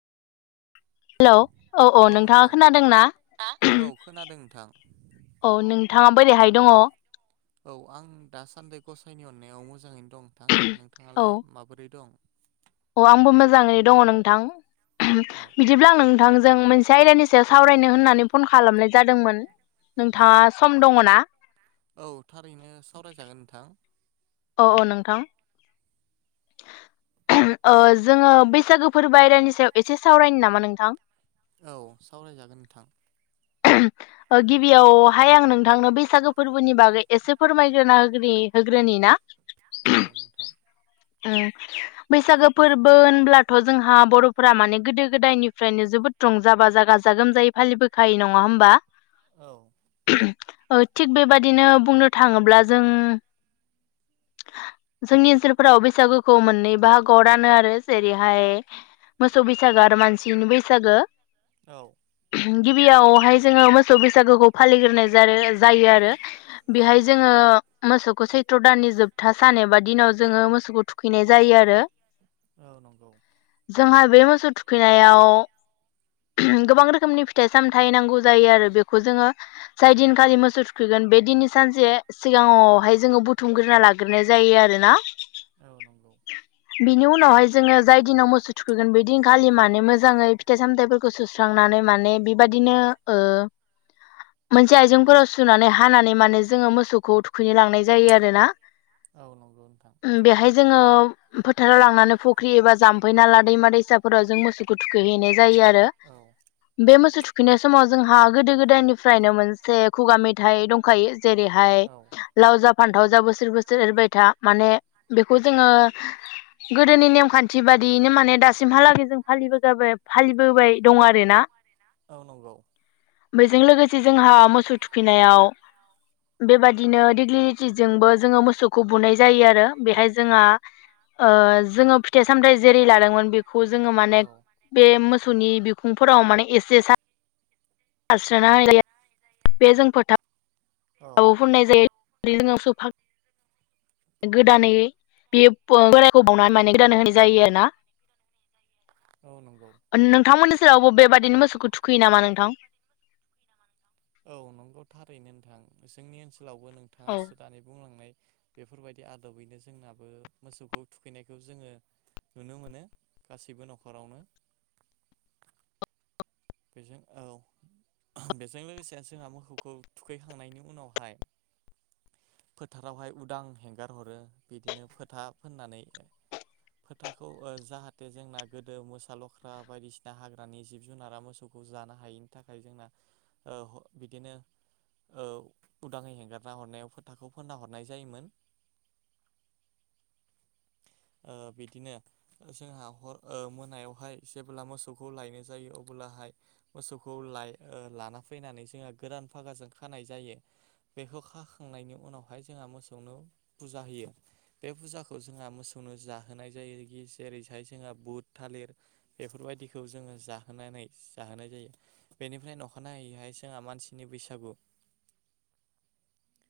Hello औ औ नोंथाङा खोनादोंना औ खोनादों नोंथां नों नोंथाङा बोरैहाय दङ? औ आं दासान्दि गसाइनि अननायाव मोजाङैनो दं नोंथां, नोंथाङालाय माबोरै दं? अ आंबो मोजाङैनो दङ नोंथां, औ बिदिब्ला आं नोंथां जों मोनसे आयदानि सायाव सावरायनो होननानै फन खालामनाय जादोंमोन। औ नोंथाङा सम दङ ना औ थारैनो सावरायजागोन नोंथां, अ अ नोंथां ओ जोङो बैसागोफोर बायेरानि सायाव एसे सावरायनो नामा नोंथां? औ सावरायजागोन नोंथां, गिबियावहाय आं नोंथांनो बैसागो फोर्बोनि बागै एसे फोरमायग्रोना [unintelligible] होग्रोनि ना? औ नोंथां ओ बैसागो फोर्बो होनब्लाथ' जोंहा बर'फोरा माने गोदो गोदायनिफ्रायनो जोबोद रंजा बाजा गाजा गोमजायै फालिबोखाय नङा होमबा, औ उम थिग बेबदिनो बुंनो थाङोब्ला जों जोंनि ओनसोलफोराव बे बैसागोखौ मोननै बाहागोआव रानो आरो जेरैहाय मोसौ बैसागो आरो मानसिनि बैसागो, औ गिबियावहाय जोङो मोसौ बैसागोखौ फालिग्रोनाय जाय जायो आरो बेहाय जोङो मोसौखौ सैथ्र' दाननि जोबथा सान एबा दिनाव जोङो मोसौखौ थुखैनाय जायो आरो औ नंगौ जोंहा बे मोसौ थुखैनायाव उम गोबां रोखोमनि फिथाइ सामथायाइ नांगौ जायो आरो बेखौ जोङो जाय दिनखालि मोसौ थुखैगोन बे दिननि सानसे सिगाङावहाय जोङो बुथुमग्रोना लाग्रोनाय जायो आरोना? औ नंगौ बिनि उनावहाय जोङो जाय दिनाव मोसौ थुखैगोन बेदिनखालि माने मोजाङै फिथाइ सामथाइफोरखौ सुस्रांनानै माने बेबदिनो ओ मोनसे आइजेंफोराव सुनानै हानानै माने जोङो मोसौखौ थुखैनो लांनाय जायो आरोना औ नंगौ नोंथां बेहाय जोङो फोथाराव लांनानै फुख्रि एबा जाम्फै नाला दैमा दैसाफोराव जों मोसौखौ थुखै हैनाय जायो आरो औ बे मोसौ थुखैनाय समाव जोंहा गोदो गोदायनिफ्रायनो मोनसे खुगा मेथाइ दंखायो जेरैहाय औ लावजा फान्थाव जा बो बोसोर बोसोर एरबाय था माने बे जों गोदोनि नेमान्थि बादियैनो माने दासिमहालागै जों फालिबोबाय दं आरो ना। औ नंगौ बेजों जोंहा मोसौ थुखैनायाव बेबायदिनो दिग्लिटिजोंबो जोङो मोसौखौ बुनाय जायो आरो। बेहाय जोंहा ओ जोङो फिथाइ सामथायाइ जेरै लादोंमोन बेखौ जोङो माने औ बे मोसौनि बिखुंफोराव माने एसे [unintelligible] आनाल [unintelligible] बे जों औ फोथाराव होननाय जायो। जोंयो [unintelligible] गोदानै बेयो ओ बोरायखौ बावनानै माने गोदानै होनाय जायो आरोना। औ नंगौ ओ नोंथांमोननि सेरावबो बेबादि [unintelligible] मोसौखौ थुखैयो नामा नोंथां? औ नंगौ थारैनो नोंथां। जोंनि ओनसोल ओनसोलावबो नोंथाङा औ सोदानि बुंलांनाय बेफोरबायदि आदबैनो जोंनाबो मोसौखौ थुखैनायखौ जोङो नुनो मोनो गासैबो नखरावनो। बेजों औ बेजों लोगोसे जोंहा मोसौखौ थुखैखांनायनि उनावहाय फोथारावहाय उदां हेंगार हरो। बिदिनो फोथा फोननानै फोथाखौ ओ जाहाथे जोंना गोदो मोसा लख्रा बायदिसिना हाग्रानि जिब जुनारा मोसौ खौ जानो हायैनि थाखाय जोंना बिदिनो उदाङै हेंगारना हरनायावो फोथाखौ फोनना हरनाय जायोमोन। ओ बिदिनो जोंहा हर मोनायावहाय जेब्ला मोसौखौ लायनाय जायो अब्लाहाय मोसौखौ लाना फैनानै जोंहा गोदान फागाजों खानाय जायो बेखौ खाखांनायनि उनावहाय जोंहा मोसौनो फुजा होयो। बे फुजाखौ जोंहा मोसौ मोसौनो जाहोनाय जायो जेरैहाय जोंहा बुध थालिर बेफोरबायदिखौ जोङो जाहोनानै जाहोनाय जायो। बेनिफ्राय अखानायैहाय जोंहा मानसिनि बैसागु।